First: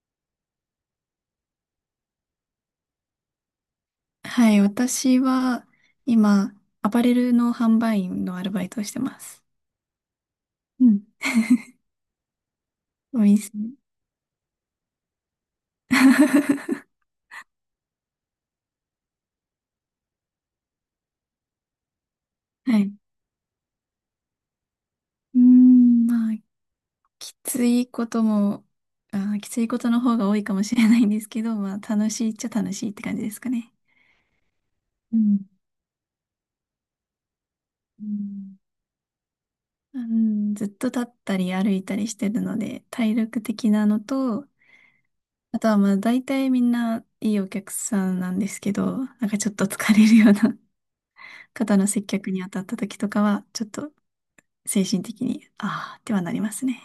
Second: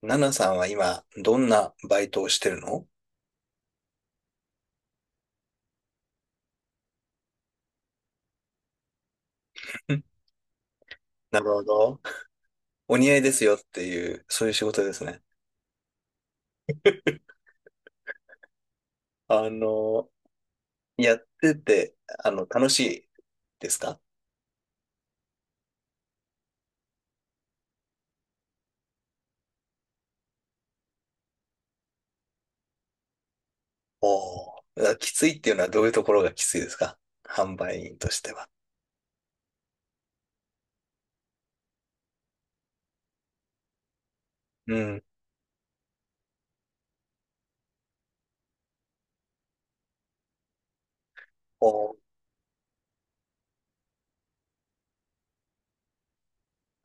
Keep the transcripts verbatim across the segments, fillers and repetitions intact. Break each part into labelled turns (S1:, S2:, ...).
S1: ナナさんは今、どんなバイトをしてるのん？
S2: はい、私は今、アパレルの販売員のアルバイトをしてます。うん。
S1: なるほど。お似合
S2: お
S1: いです
S2: 店。
S1: よっていう、そういう仕事ですね。あの、やってて、あの、楽
S2: は
S1: し
S2: い。
S1: いですか？
S2: うーん、まあ、きついことも、あー、きついことの方が多いかもしれないんですけど、まあ、楽しいっちゃ楽しいって感じですかね。
S1: おおー。き
S2: う
S1: つい
S2: ん、
S1: っていうのはどういうところがきついですか、販売員
S2: う
S1: としては。
S2: ん、うん。ずっと立ったり歩いたりしてるので、体力的なのと、
S1: うん。
S2: あとはまあ、大体みんないいお客さんなんですけど、なんかちょっと疲れるような
S1: お
S2: 肩の
S1: ー、
S2: 接客に当たった時とかは、ちょっと精神的に、ああ、ってはなりますね。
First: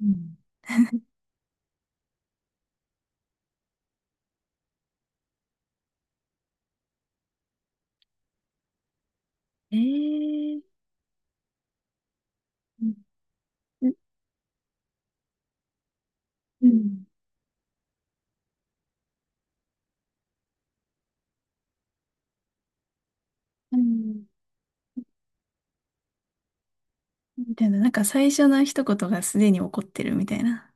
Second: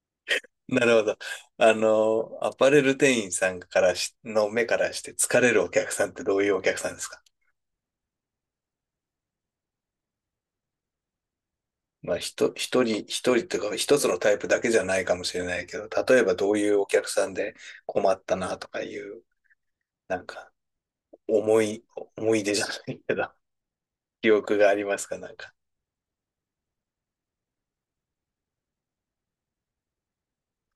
S2: うん。
S1: なるほど。あの、アパレル店員さんからし、の目からして疲れるお客さんってどういうお客さんですか？
S2: えー、
S1: まあ、ひと、一
S2: うん
S1: 人、一人というか、
S2: う、
S1: 一つのタイプだけじゃないかもしれないけど、例えばどういうお
S2: ん、
S1: 客さんで困ったなとかいう、なんか、思い、思い出じゃないけど、
S2: う ん。
S1: 記憶がありますか、なんか。
S2: みたいな、なんか最初の一言がすでに起こってるみたいな。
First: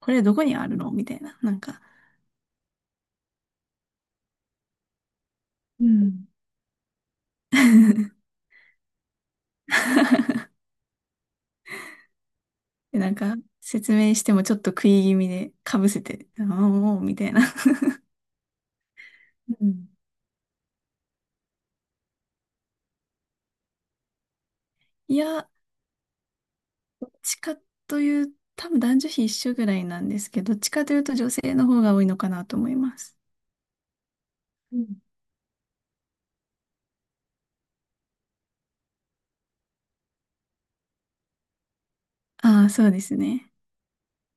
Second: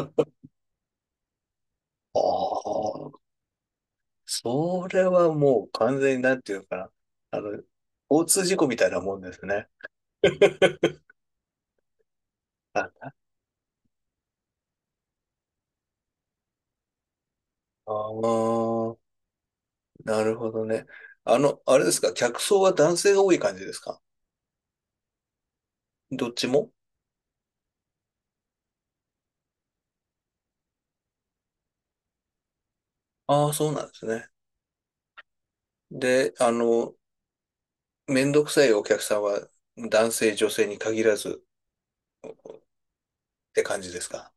S2: こ れどこにあるのみたいな。なんか、
S1: ああ、それはもう
S2: う
S1: 完全に
S2: ん。
S1: なんていうのかな。あの、交通事故みたいなもんですね。あ
S2: で、な
S1: あ
S2: んか説明してもちょっと食い気味でかぶせて、ああ、もう、みたいな。
S1: ー、
S2: うん。
S1: なるほどね。あの、あれですか、客層は男性が多い感じですか？
S2: いや、
S1: どっちも？
S2: どっちかという、多分男女比一緒ぐらいなんですけど、どっちかというと女性の方が多いのかなと思います。
S1: ああー、そうなんですね。で、あの、めんどくさいお客さんは男性、女性に限らず
S2: ああ、そうですね。
S1: って感じですか？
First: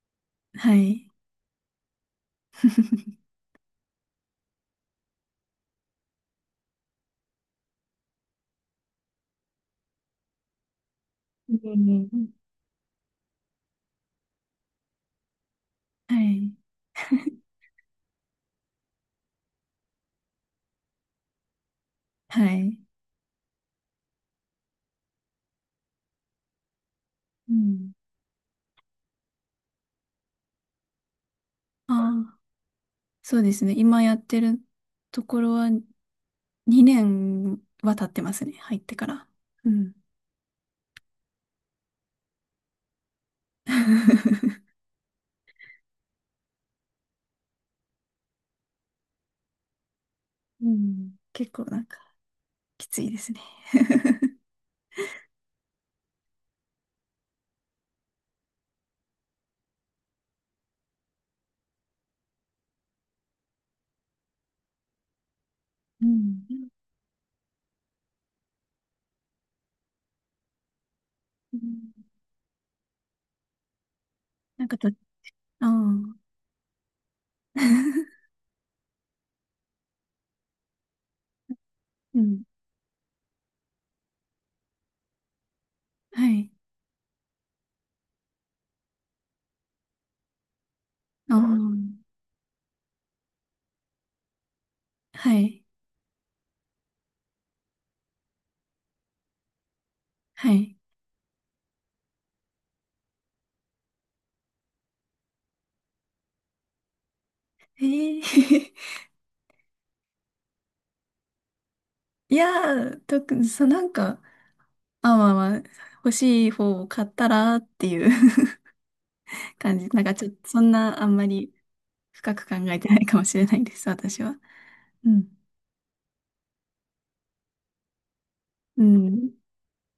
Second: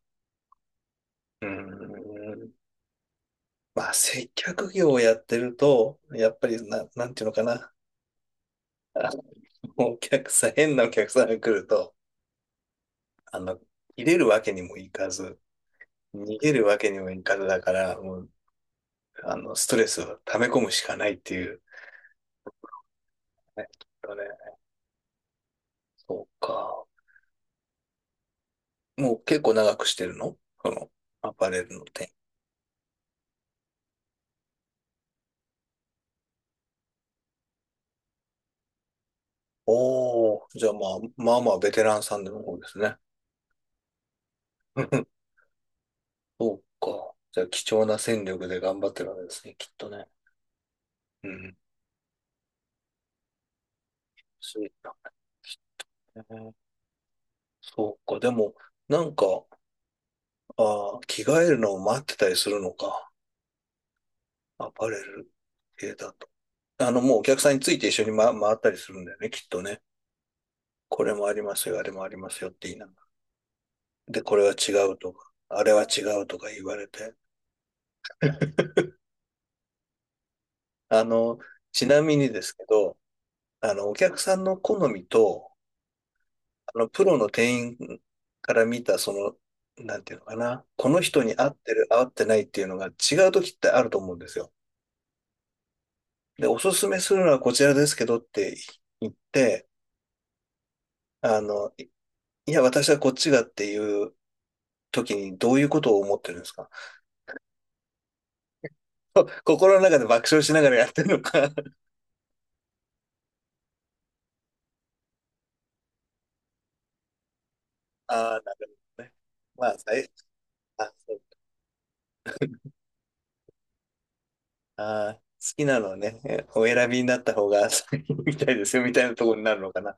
S2: はい。
S1: うーん。まあ、接客業をやってると、やっぱりな、なんていうのかな。あの、お客さん、変なお客さんが来
S2: う
S1: ると、
S2: ん。
S1: あの、入れるわけにもいかず、
S2: は
S1: 逃
S2: い。
S1: げるわけにもいかずだから、もう、あの、ストレスを溜め込むしかないっていう。
S2: はい。
S1: ね、きっとね。そうか。
S2: うん。
S1: もう結構長くしてるの、その、アパレルの店。
S2: ああ、そうですね。今やってるところはにねんは経ってますね。入ってから。うん。
S1: おー、じゃあまあ、まあまあ、ベテランさんでの方ですね。そうか。じゃあ、貴重な戦力で頑張ってるわけですね、きっとね。
S2: うん。
S1: う
S2: 結
S1: ん。
S2: 構なんかきついですね。
S1: そうだね。そうか。でも、なんか、あー、着替えるのを待ってたりするのか。アパレル系
S2: う
S1: だと。
S2: ん。
S1: あの、もうお客さんについて一緒に、ま、回ったりするんだよね、きっとね。これもありま
S2: う
S1: すよ、あれ
S2: ん。
S1: もありますよって言いながら。で、これは
S2: なん
S1: 違
S2: かと、あ
S1: うとか、あれは違
S2: あ。
S1: うとか言われて。あの、ちなみ
S2: う
S1: にで
S2: ん。
S1: すけど、あの、お客さんの好みと、
S2: はい。
S1: あの、プロの店員から見た、その、なんていうのかな、この人
S2: あ
S1: に
S2: あ。
S1: 合ってる、合ってないっていうのが違う時ってあると思うんですよ。
S2: はい。
S1: で、おすすめするのはこちらですけどって言って、
S2: はい。
S1: あの、いいや、私はこっちがっていう時にどういうことを思ってるんですか？
S2: ええ。
S1: こ 心の中で爆笑しながらやってるのか？
S2: いやー、特に、そう、なんか、まあ、まあまあ、欲しい方を買ったらってい う
S1: ああ、なるほどね。まあ、
S2: 感じ。なん
S1: 最
S2: かちょっと、そん
S1: あ、
S2: なあ
S1: そ
S2: ん
S1: う、
S2: まり深く考えてないかもしれないです、私は。
S1: あ
S2: うん。
S1: ー、好きなのはね、お選びになった方が みたいですよ、
S2: う
S1: みたいなとこ
S2: ん。
S1: ろになるのかな。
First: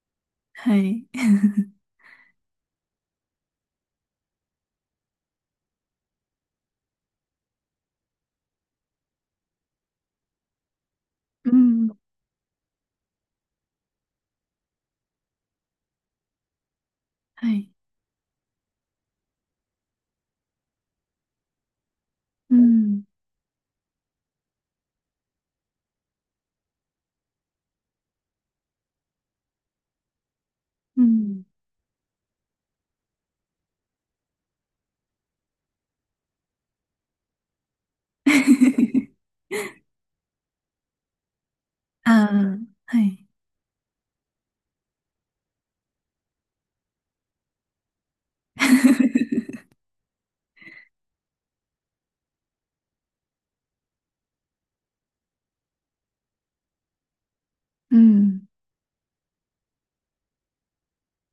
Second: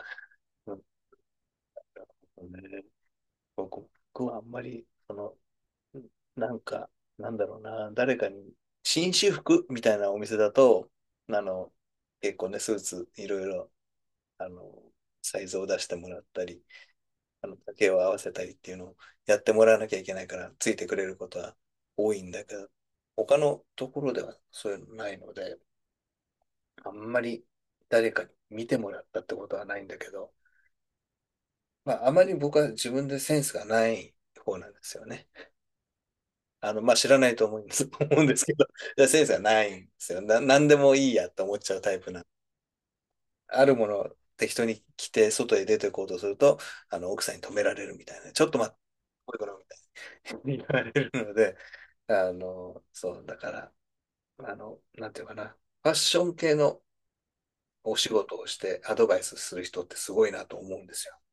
S2: は
S1: う
S2: い。
S1: んね、僕はあんまり、その、なんか、なんだろうな、誰かに、紳士服みたいなお店だと、あ
S2: う
S1: の、
S2: ん。
S1: 結構ね、スーツ、いろいろ、あの、サイズを出してもらったり、あ
S2: は
S1: の、
S2: い。
S1: 丈を合わせたりっていうのをやってもらわなきゃいけないから、ついてくれることは多いんだけ
S2: う
S1: ど、
S2: ん。
S1: 他のところではそういうのないので、あんまり誰かに見てもらったってことはないんだけど、
S2: うん。
S1: まあ、あまり僕は自分でセンスがない方なんですよね。あの、まあ、知らないと思うんです 思うんですけど、いやセンス がないんですよ。な、何でもいいやって思っちゃうタイプな。
S2: ああ、はい。
S1: あるものを適当に着て、外へ出て行こうとすると、あの、奥さんに止められるみたいな。ちょっと待って、こういうこ とみたいに言われるので、あの、そう、だから、あの、なんていうかな。ファッション系のお
S2: う
S1: 仕事
S2: ん。
S1: をしてアドバイスする人ってすごいなと思うんですよ。う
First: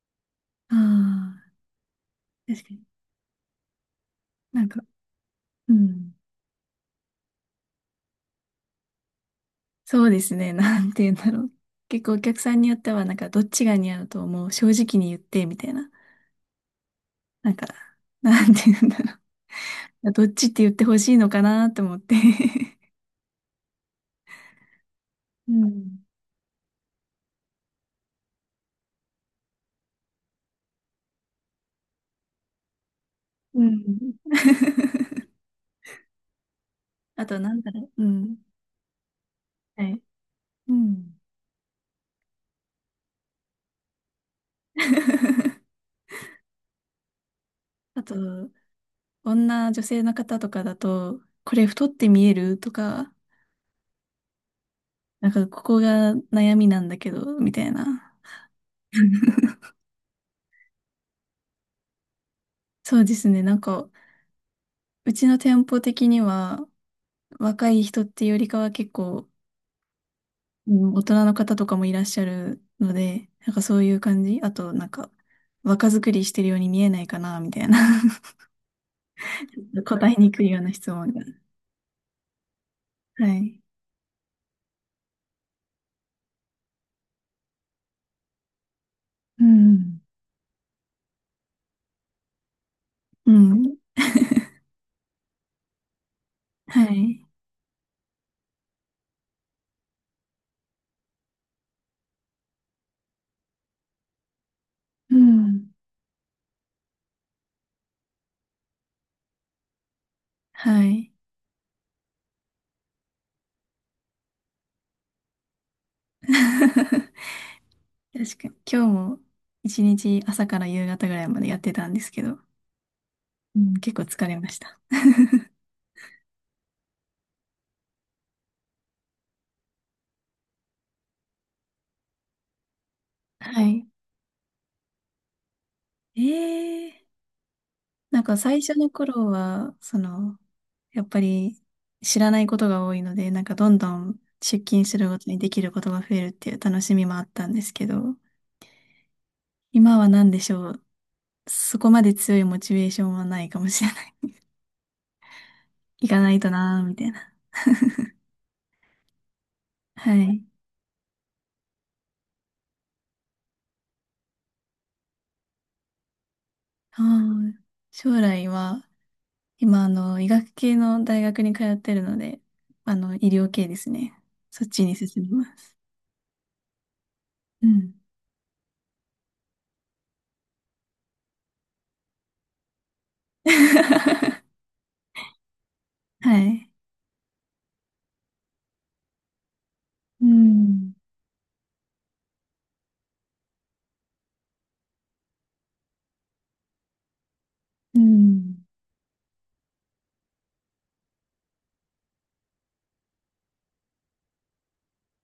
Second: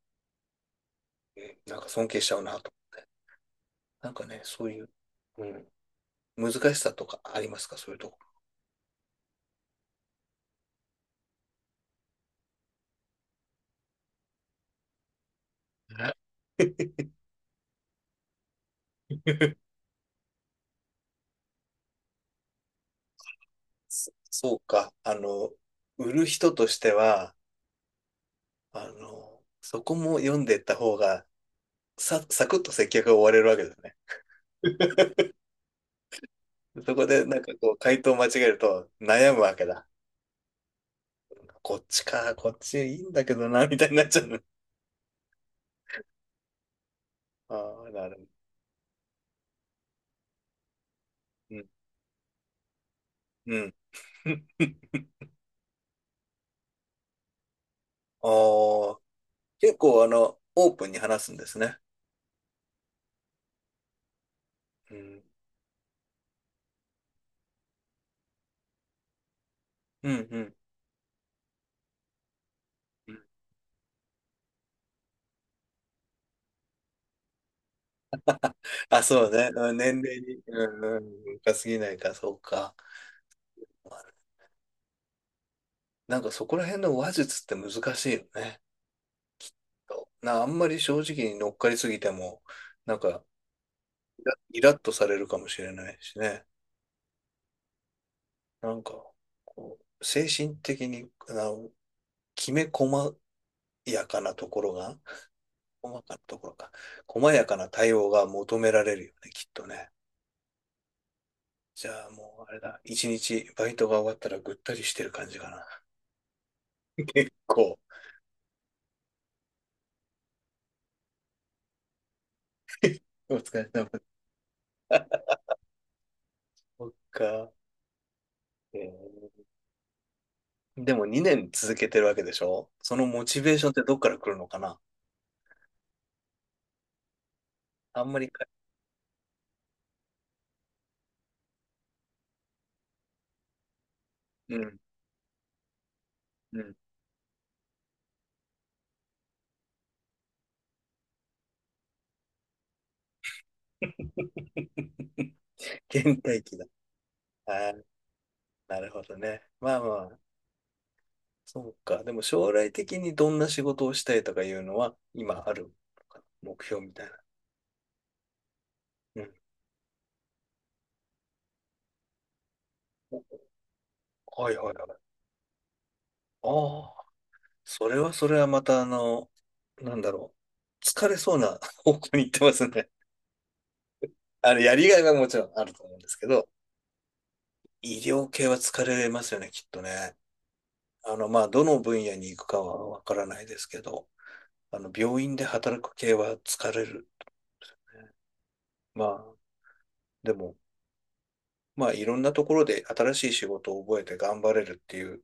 S2: ああ、
S1: ん、なんか尊敬しちゃうな
S2: 確
S1: と。
S2: かに。
S1: なんかね、
S2: な
S1: そ
S2: ん
S1: うい
S2: か、
S1: う、うん、
S2: うん。
S1: 難しさとかありますか、そういうとこ
S2: そうですね。なんて言うんだろう。結構お客さんによっては、なんか、どっちが似合うと思う。正直に言って、みたいな。
S1: ろ。
S2: なんか、なんて言うんだろう。どっちって言ってほしいのかなって思って。
S1: そ、そうか。あ の、
S2: うん。
S1: 売る人としては、あの、そこも読んでいった方が、さ、サクッと接客が終われるわ
S2: う
S1: けです
S2: ん。
S1: ね。そこで、
S2: あ
S1: な
S2: と、
S1: んか
S2: なん
S1: こ
S2: だ
S1: う、
S2: ろ
S1: 回
S2: う。う
S1: 答を間違
S2: ん。
S1: えると悩むわけ
S2: は
S1: だ。
S2: い。うん。
S1: こっちか、こっちいいんだけどな、みたいになっちゃうの。ああ、
S2: あ
S1: なる
S2: と、
S1: ほど。
S2: 女、女性の方とかだと、これ
S1: う
S2: 太って見えるとか、
S1: ん。うん。
S2: なんかここが悩みなんだけど、みたいな。
S1: ああ、結構あの、オープンに話すんですね。
S2: そうですね。なんか、
S1: う
S2: う
S1: ん。
S2: ちの店舗的には、若い人っていうよりかは結構、
S1: うん、うん。
S2: うん、大人の方とかもいらっしゃるの
S1: うん、
S2: で、なんかそういう感じ。あと、なんか、若作りしてるように見えないかな、みたいな。
S1: あ、そうね。うん、 年
S2: 答え
S1: 齢
S2: に
S1: に、
S2: くいような
S1: う
S2: 質
S1: ん、う
S2: 問が。
S1: ん、深すぎないか、そうか。
S2: はい。
S1: なんかそこら辺の話術って難しいよね。
S2: うん。
S1: な、あんまり正直に乗っかりすぎても、なんか、
S2: うん。
S1: イライラッとされるかもしれないしね。
S2: はい。
S1: なんか、こう、精神的に、な、きめ細やかなところが、
S2: うん。
S1: 細かなところか、細やかな対応が求められるよね、きっとね。
S2: はい。
S1: じゃあもう、あれだ、一日バイトが終わったらぐったりしてる感じかな。
S2: 確
S1: 結構、
S2: かに。今日も一日朝から夕方ぐらいまでやってたんですけど、
S1: お疲
S2: う
S1: れ
S2: ん、
S1: 様。
S2: 結構疲れました。
S1: そっか。えー、でもにねん続けてるわけでしょ、そのモチベー
S2: は
S1: ションって
S2: い。
S1: どっから来るのかな。
S2: えー。
S1: あんま
S2: なん
S1: り
S2: か
S1: か、
S2: 最初の頃は、その、やっぱり知らないことが多いので、なんかどんどん
S1: う
S2: 出
S1: ん。
S2: 勤するごとにできることが増えるってい
S1: う
S2: う
S1: ん。
S2: 楽しみもあったんですけど、今は何でしょう。そこまで強いモチベーションはないかもしれない。行
S1: 限
S2: かない
S1: 界
S2: と
S1: 期だ。
S2: なーみたいな。
S1: あー、なるほどね。まあま
S2: は
S1: あ、
S2: い。
S1: そうか。でも将来的にどんな仕事をしたいとかいうのは、今あるのかな、目標み
S2: あ
S1: たいな。
S2: ー将来は、
S1: うん。
S2: 今、あの、医学系の大学に通ってるので、あの、医療系ですね。
S1: お、はい
S2: そっ
S1: はい
S2: ち
S1: は
S2: に
S1: い。
S2: 進みます。
S1: ああ、
S2: う
S1: そ
S2: ん。
S1: れはそれはまたあの、なんだろう。疲れそうな 方向に行ってますね。あの、やりがいはもちろんあると思うんですけ
S2: は
S1: ど、
S2: い。
S1: 医療系は疲れますよね、きっとね。
S2: うん。
S1: あの、まあ、どの分野に行くかはわからないですけど、あの、病院で働く系は疲れる。
S2: うん。
S1: まあ、でも、まあいろんなところで新しい仕事を覚えて頑張れるっていう、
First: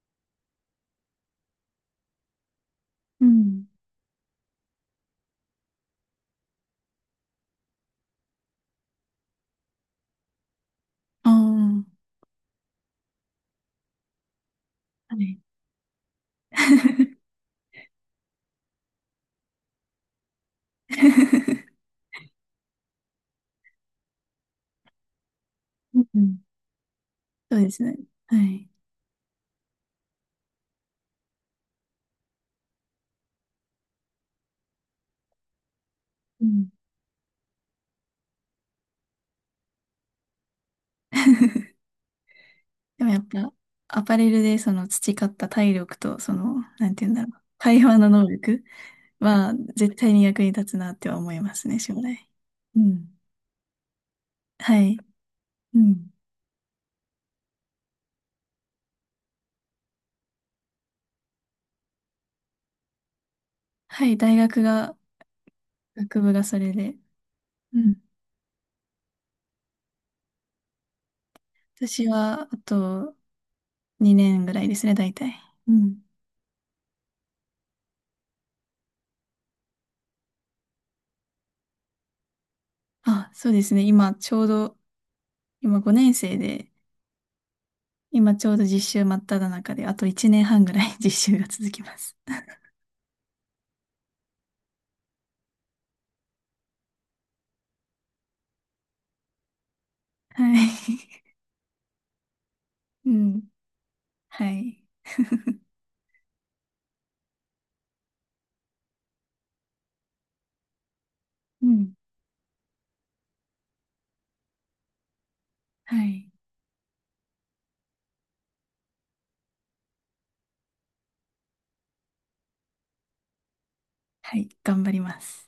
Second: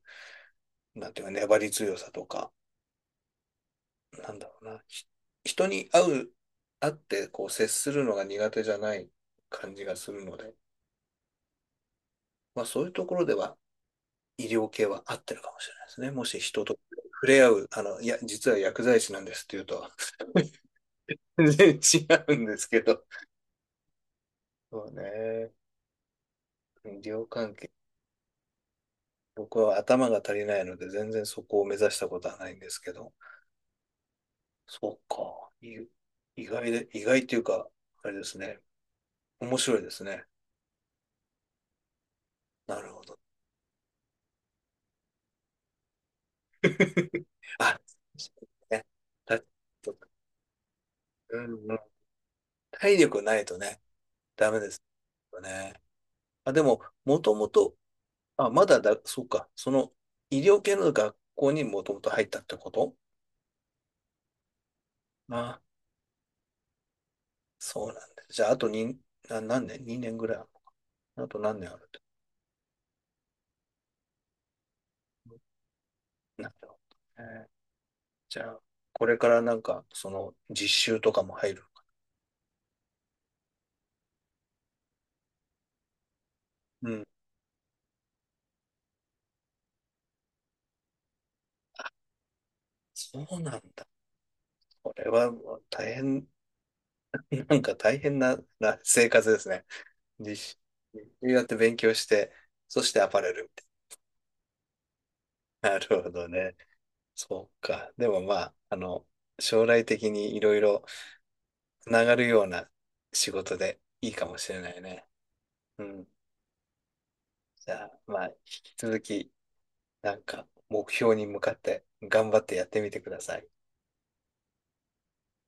S1: なんていうか粘り強さとか、
S2: うん。
S1: なんだろうな、ひ人に会う、会ってこう接するのが苦手じゃない感じがするので、
S2: あ
S1: まあそういうところでは医療系は
S2: あ、
S1: 合
S2: は
S1: って
S2: い。
S1: るかもしれないですね。もし人と触れ合う、あの、いや、実は薬剤師なんですっていうと、全然 違うんですけど。そうね。
S2: うん。
S1: 医療関
S2: そう
S1: 係。
S2: ですね。はい。
S1: 僕は頭が足りないので、全然そこを目指したことはないんですけど。そうか。い
S2: う
S1: 意
S2: ん。
S1: 外で、意外というか、あれですね。面白いですね。なるほ
S2: でも
S1: ど。
S2: やっぱ、アパレルでその培った体力と、その、なんて言うんだ ろう。
S1: あ、
S2: 会話の能
S1: そ
S2: 力
S1: うね。だ、
S2: は絶対に役に立つなっては思
S1: う
S2: い
S1: ん
S2: ます
S1: うん、
S2: ね、将来。う
S1: 体
S2: ん。
S1: 力ないとね、ダメで
S2: は
S1: す
S2: い。
S1: よね。
S2: うん。
S1: あ、でも、もともと、あ、まだだ、そうか。その、医療系の学校にもともと入ったってこと？
S2: はい、大学が、
S1: あ、
S2: 学部がそれで。う
S1: そうなんだ。
S2: ん。
S1: じゃあ、あとに、な、何年？ に 年ぐらいあるのか。あと何年あるってこ
S2: 私は、あとにねんぐらいですね、大体。うん。
S1: と？なるほどね。じゃあ、これからなんか、その、実習とかも入る。
S2: あ、そうですね。今、ちょうど、今ごねん生で、
S1: うん。
S2: 今ちょうど実習真っ只中で、あといちねんはんぐらい 実習が続きます。
S1: そうなんだ。これはもう大変、なんか大変な、な生活ですね。日
S2: は
S1: 誌
S2: い。
S1: 日誌やって勉強して、そして ア
S2: う
S1: パレル
S2: ん。
S1: みたい
S2: はい。
S1: な。なるほどね。そうか。でもまあ、あの、将来的にいろいろ
S2: う
S1: つ
S2: ん。
S1: ながるような仕事でいいかもしれないね。う
S2: は
S1: ん。
S2: い。
S1: じゃあ、まあ、引き続き、なんか目標に向かって頑張ってやってみてください。
S2: はい。頑張ります。